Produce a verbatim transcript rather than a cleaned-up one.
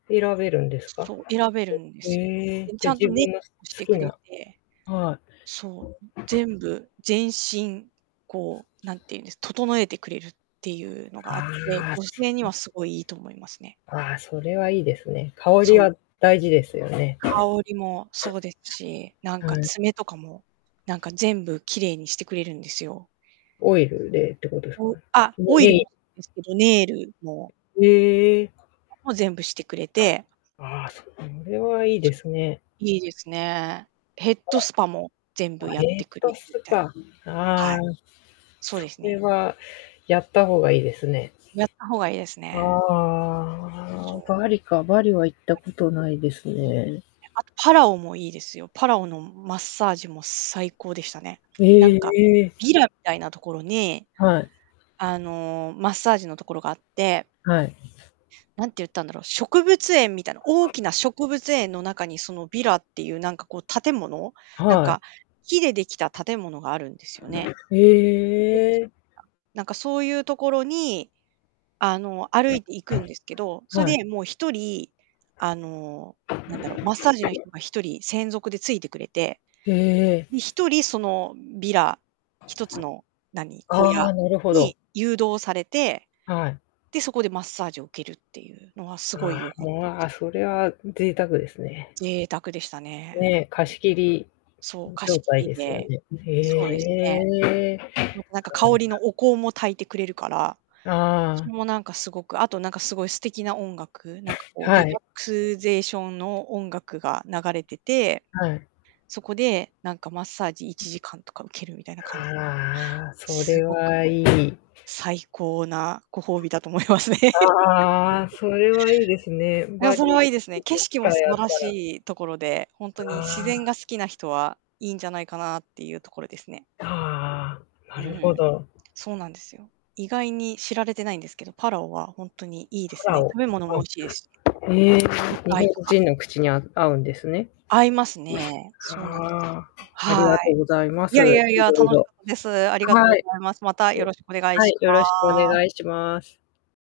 選べるんですか？そう、選べるんでへすよ。え、でちじゃゃん自と分ねのし好てきくれなて。はい。そう、全部、全身、こうなんて言うんです、整えてくれるっていうのがあって、ああ。女そ性にう。はすごいいいと思いますね。ああ、それはいいですね。香そりう。は大事ですよね。香りもそうですし、なんかはい。爪とかも、なんか全部綺麗にしてくれるんですよ。オイルでってことですか？お、あ、ネオイネルもイですけど、ネイルもへえ。も全部してくれて。ああ、それはいいですね。いいですね。ヘッドスパも全 あ、部やっヘてッくれドてスたり。パ、あはあ、い。そうそですれね。はやった方がいいですね。やった方がいいですあね。ああそあ。う。バリか、バリは行っバたことないですリ。いい。ね。え、あとパラオもいいですよ。パラオのマッサージも最高でしたね。へなんか、え。ヴィラみたいなところに、はい。あのマッサージのところがあってはい。何て言ったんだろう、植物園みたいな、大 きな植物園の中に、そのヴィラっていう何かこう建物、なんはい。か木でできた建物があるんですよね。へ えなんかそういうところに、あの、歩いて行くんですけど、そはい。れでもうひとり、あの、なんだろう、マッサージの人 がひとり専属でついてくれて。へで、え。ひとりそのヴィラ、ひとつの、何、小あ屋あ、なるほど。に誘導されて。はい。で、そこでマッサージを受けるっていうのはあすごあ、い良かったでまあ、すよ。それは贅沢ですね。贅沢でしたね。ええ、う貸ん。し切りそう、貸状し切態りですよで。ね。えそうですね。えええ。またなんか香りの お香も炊いてくれるから、あそあ。れもなんかすごく、あとなんかすごい素敵な音楽、なんかこうはリラい。ックスゼーションの音楽が流れてて。はい。そこで、なんかマッサージいちじかんとか受けるみたいな感じのああ、そすれごくはいい。最高なご褒美だと思いますね。ああ、それはいいですね、いや、バそれはリいいですね。行景く機色も素会あっ晴らたらしいところで、ほんあとに自然あ。が好きな人はいいんじゃないかなっていうところですね。ああ、なうるほん、ど。そうなんですよ。意外に知られてないんですけど、パラオはほんとにいいでパすラね。オ、食べ物も美あ、味しいですし。ええ、魚日本介とか。人の口にあ合うんですね。合いますね。そうなんです。ああ。ありはがとうい。ございまいやいす。やいいや、楽ろいしろ。かったです。ありがとうはごい。ざいます。またよ ろしくお願いはしい、よろしくおます。願いします。